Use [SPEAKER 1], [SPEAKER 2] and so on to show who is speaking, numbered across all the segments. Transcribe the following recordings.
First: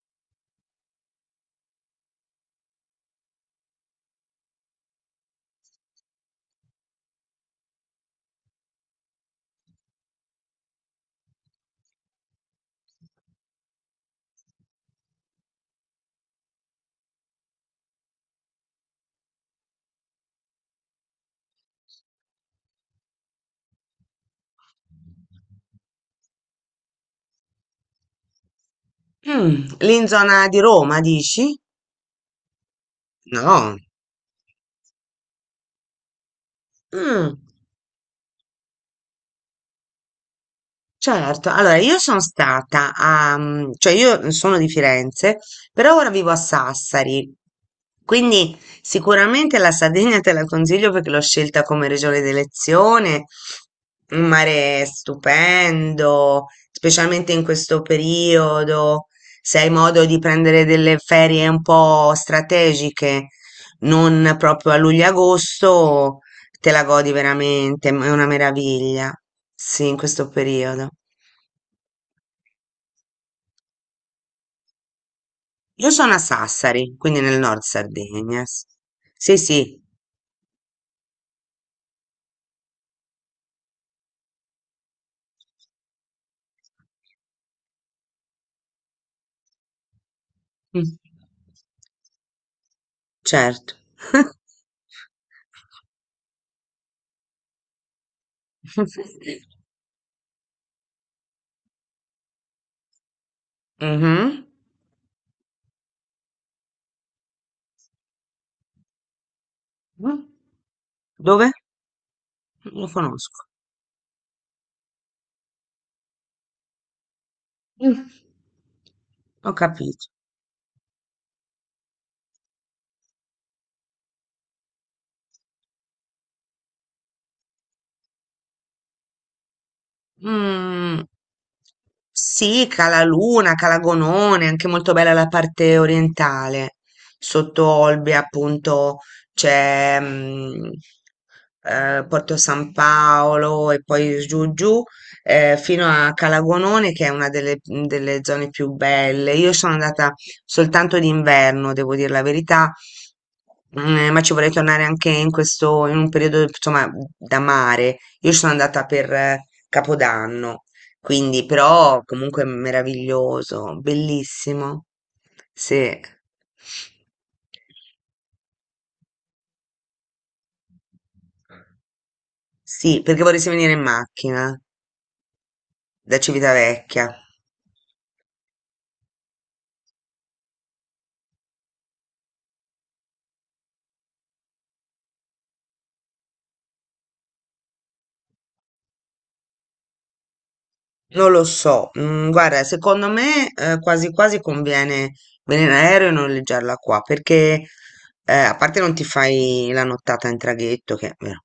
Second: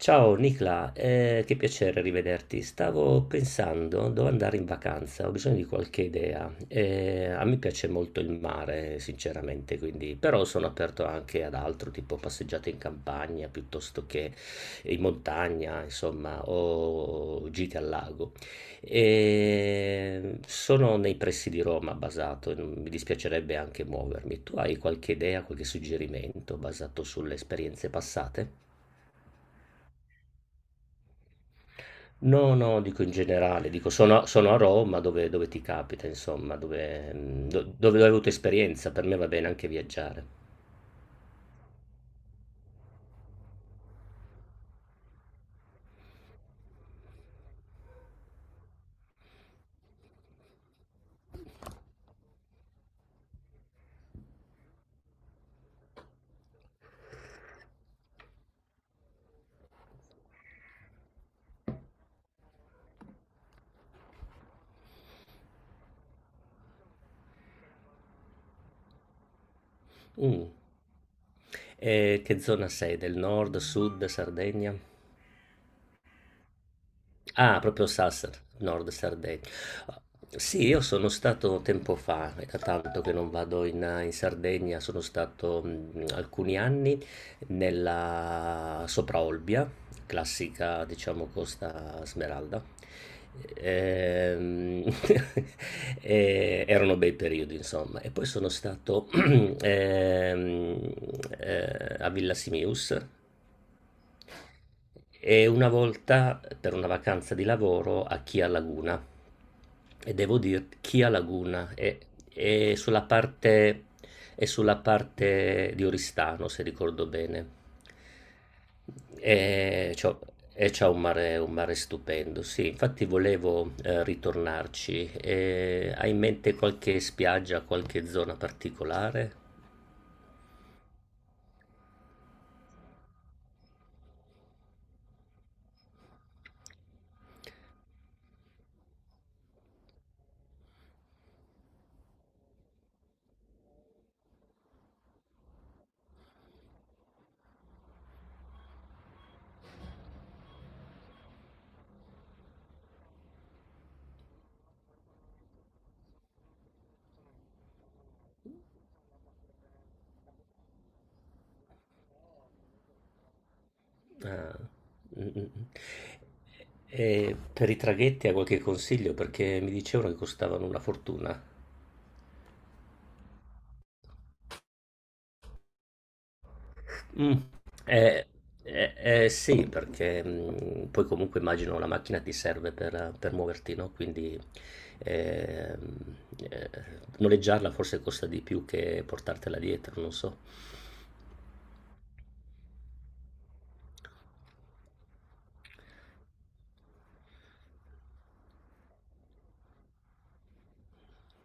[SPEAKER 1] Ciao Nicla, che piacere rivederti. Stavo pensando dove andare in vacanza, ho bisogno di qualche idea. A me piace molto il mare, sinceramente, quindi, però sono aperto anche ad altro, tipo passeggiate in campagna piuttosto che in montagna, insomma, o gite al lago. Sono nei pressi di Roma basato, mi dispiacerebbe anche muovermi. Tu hai qualche idea, qualche suggerimento basato sulle esperienze passate?
[SPEAKER 2] Lì in zona di Roma, dici?
[SPEAKER 1] No, no, dico in generale,
[SPEAKER 2] No.
[SPEAKER 1] dico sono a Roma dove ti capita insomma, dove
[SPEAKER 2] Mm,
[SPEAKER 1] do dove hai avuto esperienza, per me va bene anche viaggiare.
[SPEAKER 2] certo, allora io sono stata a, cioè io sono di Firenze, però ora vivo a Sassari, quindi sicuramente la Sardegna te la consiglio perché l'ho scelta come regione d'elezione, un mare stupendo, specialmente in questo periodo, se hai modo di prendere delle ferie un po' strategiche, non proprio a luglio-agosto. Te la godi veramente, è una meraviglia. Sì, in questo
[SPEAKER 1] Mh.
[SPEAKER 2] periodo.
[SPEAKER 1] E che zona sei? Del nord, sud, Sardegna?
[SPEAKER 2] Io sono a Sassari, quindi nel
[SPEAKER 1] Ah,
[SPEAKER 2] nord
[SPEAKER 1] proprio Sassari,
[SPEAKER 2] Sardegna.
[SPEAKER 1] Nord
[SPEAKER 2] Sì,
[SPEAKER 1] Sardegna.
[SPEAKER 2] sì,
[SPEAKER 1] Sì, io sono stato tempo fa, è da tanto che non vado in Sardegna, sono stato alcuni anni nella Sopraolbia,
[SPEAKER 2] mm,
[SPEAKER 1] classica, diciamo, Costa Smeralda.
[SPEAKER 2] certo.
[SPEAKER 1] Ehm, e erano bei periodi, insomma. E poi sono stato ehm, a Villa Simius,
[SPEAKER 2] Mhm.
[SPEAKER 1] e una volta per una vacanza di lavoro a Chia Laguna e devo dire
[SPEAKER 2] Dove?
[SPEAKER 1] È
[SPEAKER 2] Lo
[SPEAKER 1] sulla
[SPEAKER 2] conosco.
[SPEAKER 1] parte, è sulla parte di Oristano, se ricordo bene.
[SPEAKER 2] Mm. Ho
[SPEAKER 1] E
[SPEAKER 2] capito.
[SPEAKER 1] c'ho- e c'ha un mare stupendo, sì, infatti volevo ritornarci. E hai in mente qualche spiaggia, qualche zona particolare?
[SPEAKER 2] Mm, sì, Calaluna, Calagonone, anche molto bella la parte orientale. Sotto Olbia, appunto, c'è Porto San Paolo e poi giù giù fino a Calagonone, che è una delle, delle zone più belle. Io sono andata soltanto d'inverno, devo dire la verità, ma ci vorrei tornare anche in questo, in un periodo, insomma, da mare. Io ci sono andata per Capodanno, quindi però comunque meraviglioso,
[SPEAKER 1] Ah.
[SPEAKER 2] bellissimo.
[SPEAKER 1] Mm, mm, mm.
[SPEAKER 2] Sì.
[SPEAKER 1] E per i traghetti ha qualche consiglio? Perché mi dicevano che costavano una fortuna.
[SPEAKER 2] Sì, perché vorresti venire in macchina da Civitavecchia.
[SPEAKER 1] Mm. Eh, eh, sì, perché poi comunque immagino la macchina ti serve per muoverti, no? Quindi ehm, eh, noleggiarla forse costa di più che portartela dietro, non so.
[SPEAKER 2] Non lo so, guarda, secondo me quasi quasi conviene venire in aereo e noleggiarla qua, perché a parte non ti fai la nottata in traghetto, che è vero,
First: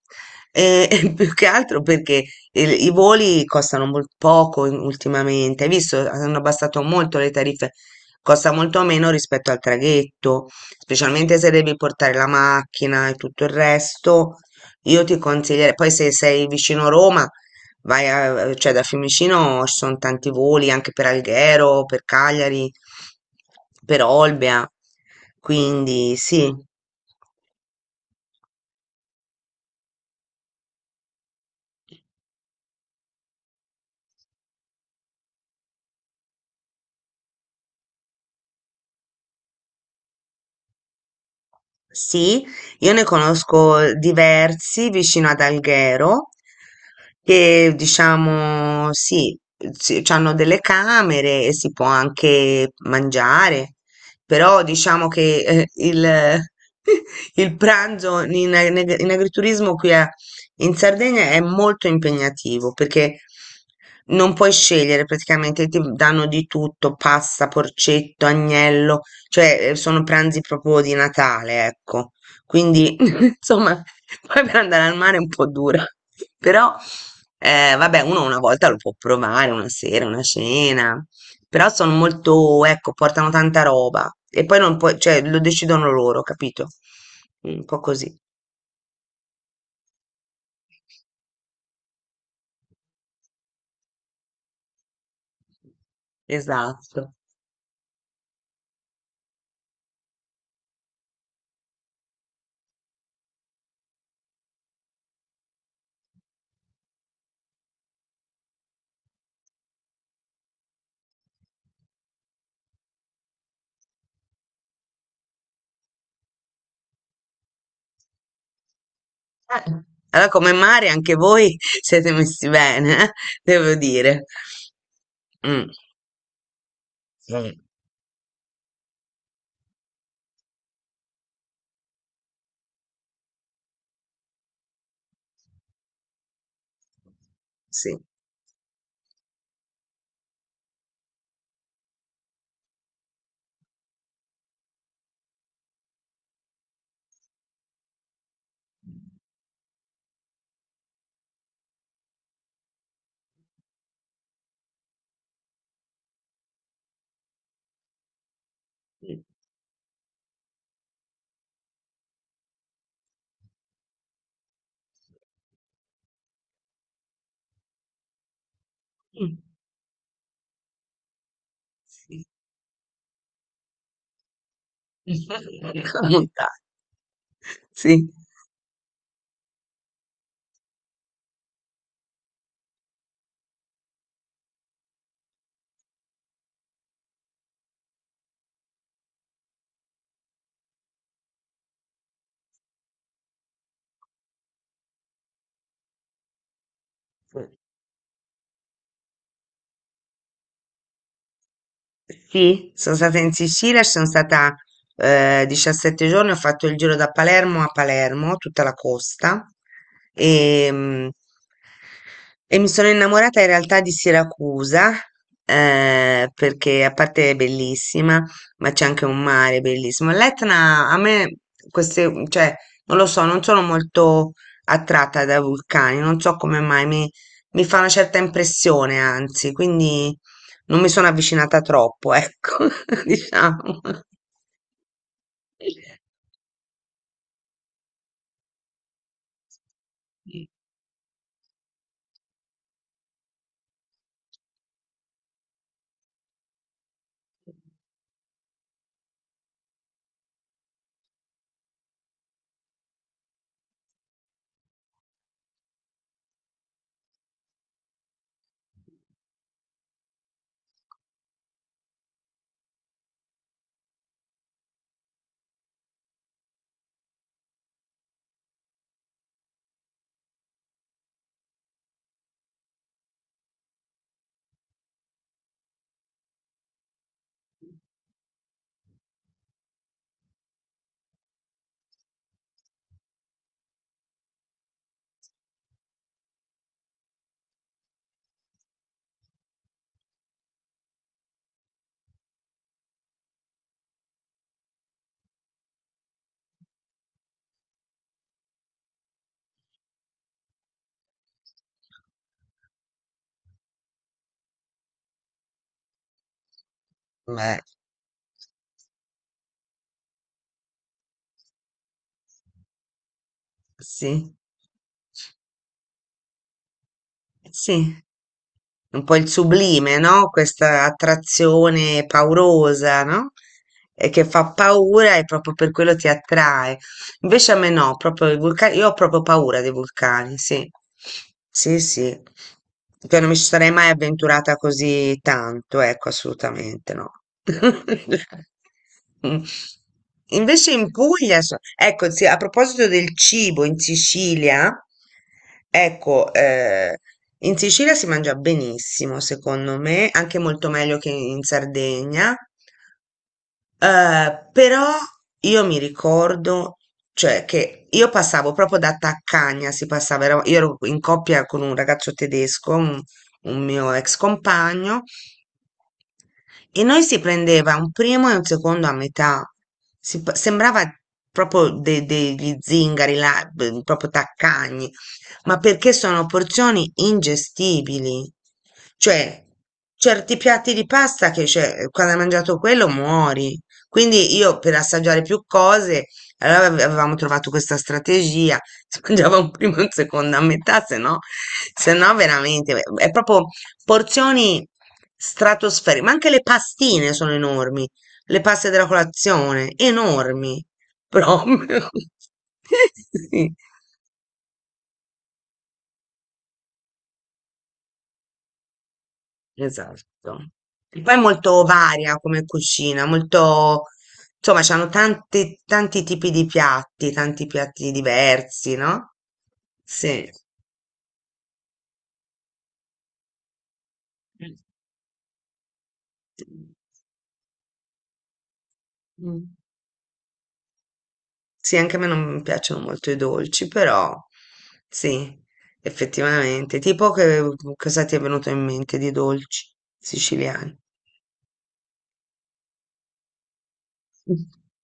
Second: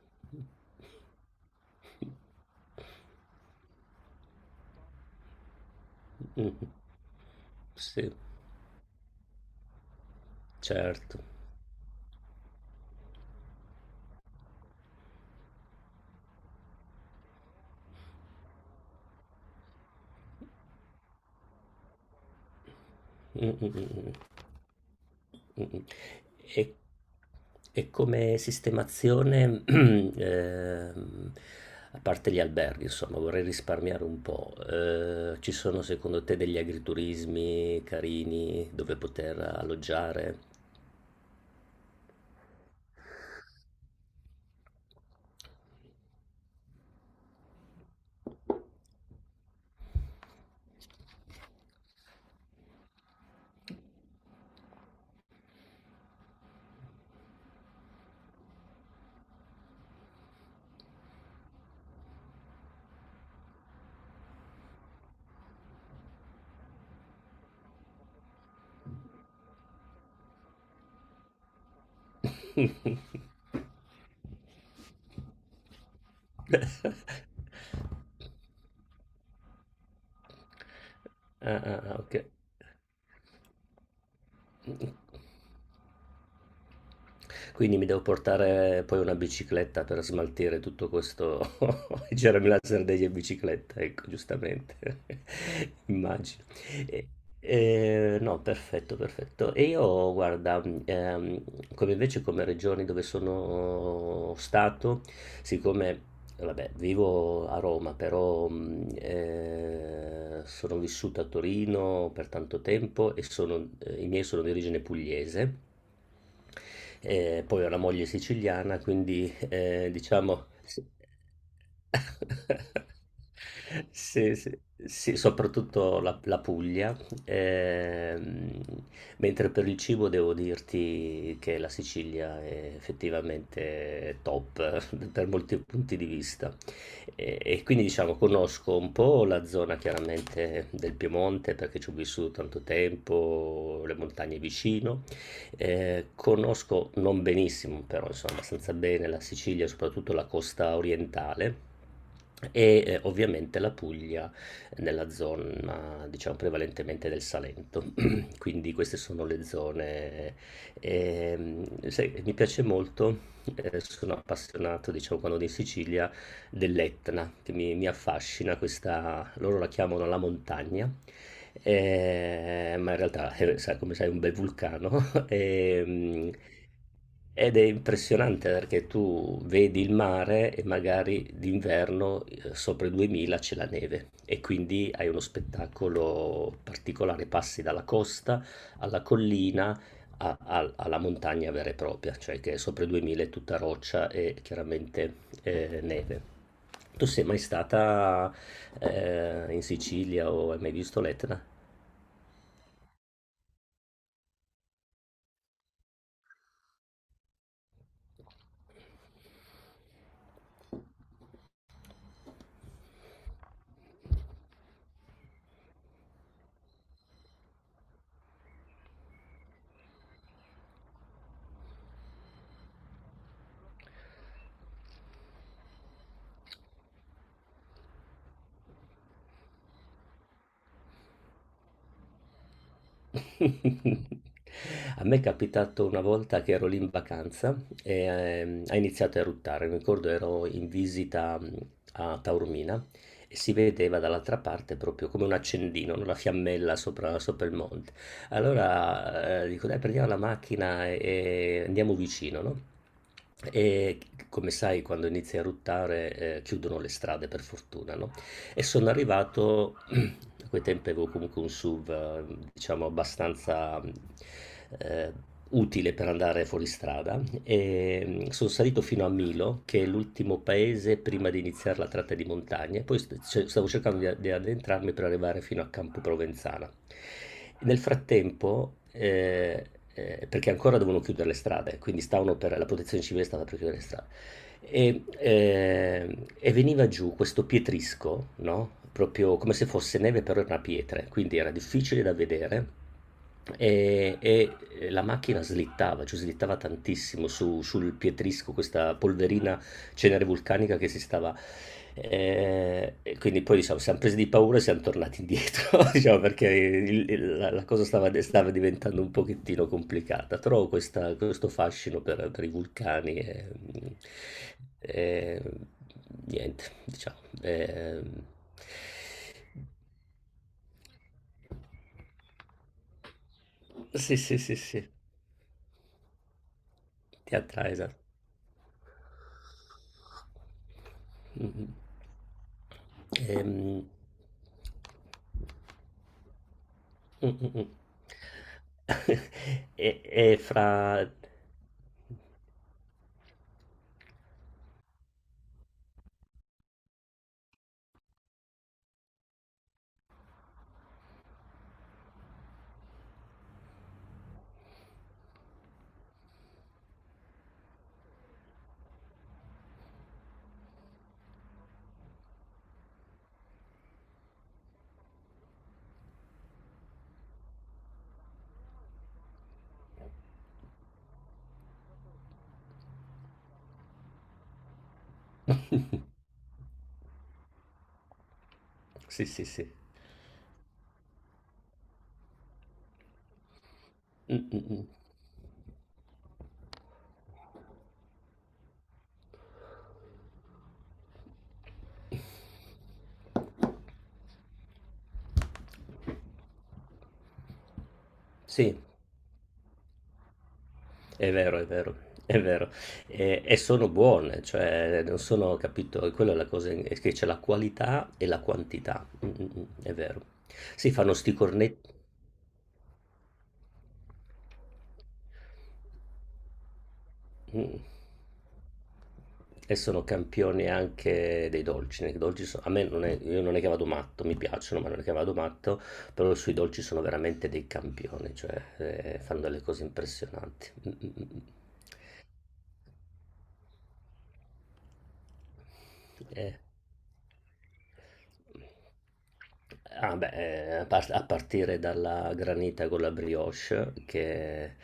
[SPEAKER 2] e, e più che altro perché i voli costano poco ultimamente, hai visto, hanno
[SPEAKER 1] Mm.
[SPEAKER 2] abbassato molto le tariffe,
[SPEAKER 1] Sì,
[SPEAKER 2] costa molto meno rispetto al traghetto,
[SPEAKER 1] certo.
[SPEAKER 2] specialmente se devi portare la macchina e tutto il resto, io ti consiglierei, poi se sei vicino Roma vai a, cioè da Fiumicino ci sono tanti voli anche per Alghero, per Cagliari,
[SPEAKER 1] Mm, mm, mm,
[SPEAKER 2] per
[SPEAKER 1] mm.
[SPEAKER 2] Olbia,
[SPEAKER 1] Mh-mh.
[SPEAKER 2] quindi sì.
[SPEAKER 1] E e come sistemazione, a parte gli alberghi, insomma, vorrei risparmiare un po'. Ci sono secondo te degli agriturismi carini dove poter alloggiare?
[SPEAKER 2] Sì, io ne conosco diversi vicino ad Alghero che diciamo sì, hanno delle camere e si può anche mangiare, però diciamo che il, il pranzo in, in agriturismo qui in Sardegna è molto impegnativo perché non puoi scegliere praticamente, ti danno di tutto, pasta, porcetto, agnello cioè, sono pranzi proprio di Natale, ecco. Quindi, insomma, poi per andare al mare è un po' dura. Però, vabbè, uno una volta lo può provare, una sera, una cena.
[SPEAKER 1] Ah,
[SPEAKER 2] Però
[SPEAKER 1] ah,
[SPEAKER 2] sono
[SPEAKER 1] ah, ok.
[SPEAKER 2] molto, ecco, portano tanta roba. E poi non puoi, cioè, lo decidono loro, capito? Un
[SPEAKER 1] Quindi
[SPEAKER 2] po'
[SPEAKER 1] mi devo
[SPEAKER 2] così.
[SPEAKER 1] portare poi una bicicletta per smaltire tutto questo germe degli in bicicletta, ecco, giustamente, immagino. E-
[SPEAKER 2] Esatto.
[SPEAKER 1] no, perfetto, perfetto. E io, guarda, come invece come regioni dove sono stato, siccome, vabbè, vivo a Roma, però sono vissuto a Torino per tanto tempo e i miei sono di origine pugliese. E poi ho una moglie siciliana, quindi,
[SPEAKER 2] Eh, allora,
[SPEAKER 1] diciamo
[SPEAKER 2] come
[SPEAKER 1] sì.
[SPEAKER 2] mare, anche voi siete messi bene, devo dire.
[SPEAKER 1] Sì, sì, sì,
[SPEAKER 2] Mm.
[SPEAKER 1] soprattutto la Puglia,
[SPEAKER 2] Mm.
[SPEAKER 1] ehm, mentre per il cibo devo dirti che la Sicilia è effettivamente top per molti punti di vista. E quindi
[SPEAKER 2] Sì.
[SPEAKER 1] diciamo conosco un po' la zona chiaramente del Piemonte perché ci ho vissuto tanto tempo, le montagne vicino, conosco non benissimo, però insomma abbastanza bene la Sicilia, soprattutto la costa orientale. Ovviamente la Puglia nella zona, diciamo, prevalentemente del Salento. Quindi queste
[SPEAKER 2] Mm.
[SPEAKER 1] sono le zone. Sai, mi piace molto, sono appassionato, diciamo, quando vado in Sicilia, dell'Etna, che mi affascina questa,
[SPEAKER 2] Mm.
[SPEAKER 1] loro la chiamano la montagna,
[SPEAKER 2] Sì.
[SPEAKER 1] ma in realtà, come sai, è un bel vulcano. E,
[SPEAKER 2] Comunità,
[SPEAKER 1] ed è
[SPEAKER 2] sì.
[SPEAKER 1] impressionante perché tu vedi il mare e magari d'inverno sopra i 2000 c'è la neve e quindi hai uno spettacolo particolare, passi dalla costa alla collina alla montagna vera e propria, cioè che sopra i 2000 è tutta roccia e chiaramente neve. Tu sei mai stata in Sicilia o hai mai visto l'Etna?
[SPEAKER 2] Sì, sono stata in Sicilia, ci sono stata 17 giorni, ho fatto il giro da Palermo a Palermo, tutta la costa, e, e mi sono innamorata in realtà di Siracusa, perché a parte è bellissima, ma c'è anche un mare bellissimo. L'Etna, a me, queste, cioè, non lo so, non sono molto attratta da vulcani, non so come mai, mi fa una certa impressione, anzi, quindi... Non mi sono avvicinata troppo, ecco, diciamo.
[SPEAKER 1] A me è capitato una volta che ero lì in vacanza e ha iniziato a eruttare. Mi ricordo ero in visita a Taormina e si vedeva dall'altra parte proprio come un accendino, no? Una fiammella sopra, sopra il monte. Allora dico, dai, prendiamo la macchina e andiamo vicino, no? E come sai, quando inizia a eruttare, chiudono le strade per fortuna, no? E sono arrivato, a quei tempi avevo comunque un SUV, diciamo, abbastanza eh, utile per andare fuori strada. E sono salito fino a Milo, che è l'ultimo paese prima di iniziare la tratta di montagna. E poi stavo cercando di addentrarmi per arrivare fino a Campo Provenzana. Nel frattempo, perché ancora dovevano chiudere le strade, quindi stavano per, la protezione civile stava per chiudere le strade. E veniva giù questo pietrisco, no? Proprio come se fosse neve, però era una pietra, quindi era difficile da vedere e la macchina slittava, cioè slittava tantissimo sul pietrisco, questa polverina cenere vulcanica che si stava... E quindi poi diciamo, siamo presi di paura e siamo tornati indietro, diciamo, perché
[SPEAKER 2] Beh,
[SPEAKER 1] la cosa stava diventando un pochettino complicata. Trovo questo fascino per i vulcani
[SPEAKER 2] sì.
[SPEAKER 1] e niente, diciamo.
[SPEAKER 2] Sì, un po' il sublime, no? Questa attrazione paurosa, no? E
[SPEAKER 1] Sì,
[SPEAKER 2] che
[SPEAKER 1] sì,
[SPEAKER 2] fa
[SPEAKER 1] sì, sì,
[SPEAKER 2] paura e proprio per quello ti attrae.
[SPEAKER 1] ti
[SPEAKER 2] Invece a me
[SPEAKER 1] attrae,
[SPEAKER 2] no,
[SPEAKER 1] esatto.
[SPEAKER 2] proprio i vulcani, io ho proprio paura dei vulcani, sì.
[SPEAKER 1] Mh-mh.
[SPEAKER 2] Sì, sì. Cioè, non mi ci sarei
[SPEAKER 1] Ehm.
[SPEAKER 2] mai avventurata così tanto, ecco, assolutamente no.
[SPEAKER 1] Mh, mh, mh.
[SPEAKER 2] Mm.
[SPEAKER 1] E e fra
[SPEAKER 2] Invece in Puglia, ecco, sì, a proposito del cibo in Sicilia, ecco, in Sicilia si mangia benissimo, secondo me, anche molto meglio che in Sardegna. Però io mi ricordo, cioè, che io passavo proprio da taccagna, si passava, io ero in coppia con un ragazzo tedesco, un mio ex compagno, e noi si prendeva un primo e un secondo a metà. Sembrava proprio degli zingari, là, proprio taccagni ma perché sono porzioni ingestibili.
[SPEAKER 1] Sì,
[SPEAKER 2] Cioè,
[SPEAKER 1] sì, sì.
[SPEAKER 2] certi piatti di pasta che cioè, quando hai mangiato quello muori.
[SPEAKER 1] Mh,
[SPEAKER 2] Quindi io
[SPEAKER 1] mh,
[SPEAKER 2] per
[SPEAKER 1] mh.
[SPEAKER 2] assaggiare più cose, allora avevamo trovato questa strategia, si mangiava un primo e un secondo a metà, se no, se no veramente, è proprio porzioni stratosferiche, ma anche le pastine sono enormi, le paste
[SPEAKER 1] Sì,
[SPEAKER 2] della colazione, enormi,
[SPEAKER 1] è vero, è
[SPEAKER 2] proprio.
[SPEAKER 1] vero, è vero. E
[SPEAKER 2] Sì.
[SPEAKER 1] e sono buone, cioè non sono capito, e quella è la cosa, è che c'è la qualità e la quantità. È vero.
[SPEAKER 2] Esatto.
[SPEAKER 1] Sì,
[SPEAKER 2] E poi
[SPEAKER 1] fanno
[SPEAKER 2] è
[SPEAKER 1] 'sti
[SPEAKER 2] molto
[SPEAKER 1] cornet
[SPEAKER 2] varia come cucina, molto, insomma, c'hanno tanti, tanti tipi di piatti, tanti piatti
[SPEAKER 1] mh.
[SPEAKER 2] diversi, no?
[SPEAKER 1] E sono
[SPEAKER 2] Sì.
[SPEAKER 1] campione anche dei dolci. Nei dolci a me non è, io non è che vado matto, mi piacciono, ma non è che vado matto, però sui dolci sono veramente dei campioni, cioè fanno
[SPEAKER 2] Mm.
[SPEAKER 1] delle cose impressionanti. Mm, mm, mm. Mm.
[SPEAKER 2] Sì, anche a me non piacciono molto i dolci, però sì,
[SPEAKER 1] Eh,
[SPEAKER 2] effettivamente. Tipo che cosa ti è venuto in mente di dolci
[SPEAKER 1] Ah beh,
[SPEAKER 2] siciliani?
[SPEAKER 1] a partire dalla granita con la brioche,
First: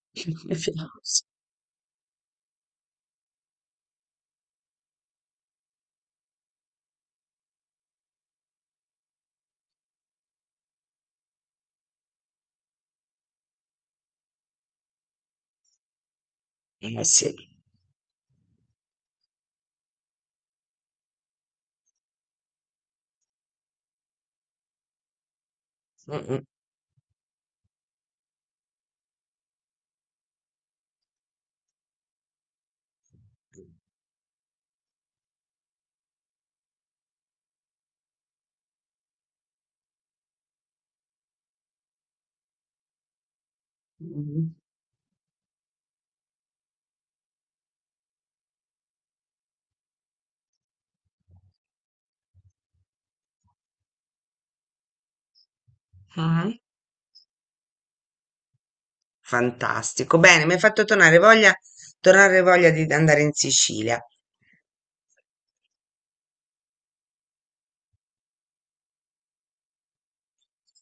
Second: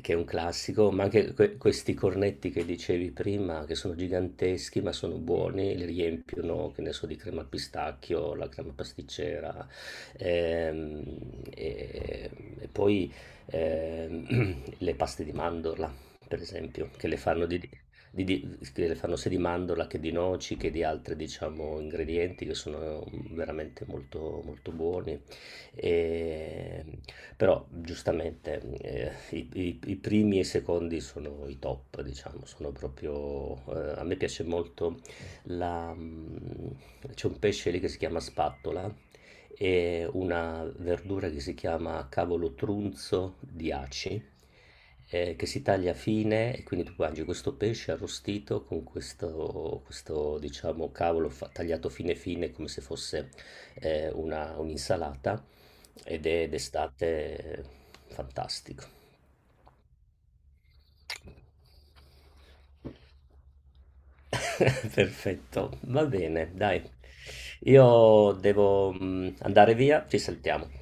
[SPEAKER 1] che è un classico, ma anche questi cornetti che dicevi prima, che sono giganteschi ma sono buoni, li riempiono, che ne so, di crema al pistacchio, la crema pasticcera. Ehm, e, e poi le paste di mandorla, per esempio,
[SPEAKER 2] Eh
[SPEAKER 1] che le
[SPEAKER 2] sì.
[SPEAKER 1] fanno che fanno sia di mandorla che di noci che di altri, diciamo, ingredienti che sono veramente molto, molto buoni.
[SPEAKER 2] Mm,
[SPEAKER 1] E, Però, giustamente, i primi e i secondi sono i top, diciamo, sono proprio... a me piace molto la... mm, c'è un pesce lì che si chiama spattola e una verdura che si chiama cavolo trunzo di aci,
[SPEAKER 2] mm.
[SPEAKER 1] che si taglia fine e quindi tu mangi questo pesce arrostito con questo, questo, diciamo, tagliato fine fine come se fosse un'insalata ed è
[SPEAKER 2] Mhm.
[SPEAKER 1] d'estate fantastico.
[SPEAKER 2] Fantastico. Bene, mi hai fatto tornare voglia di andare in Sicilia.
[SPEAKER 1] Perfetto, va bene, dai. Io devo andare via, ci saltiamo.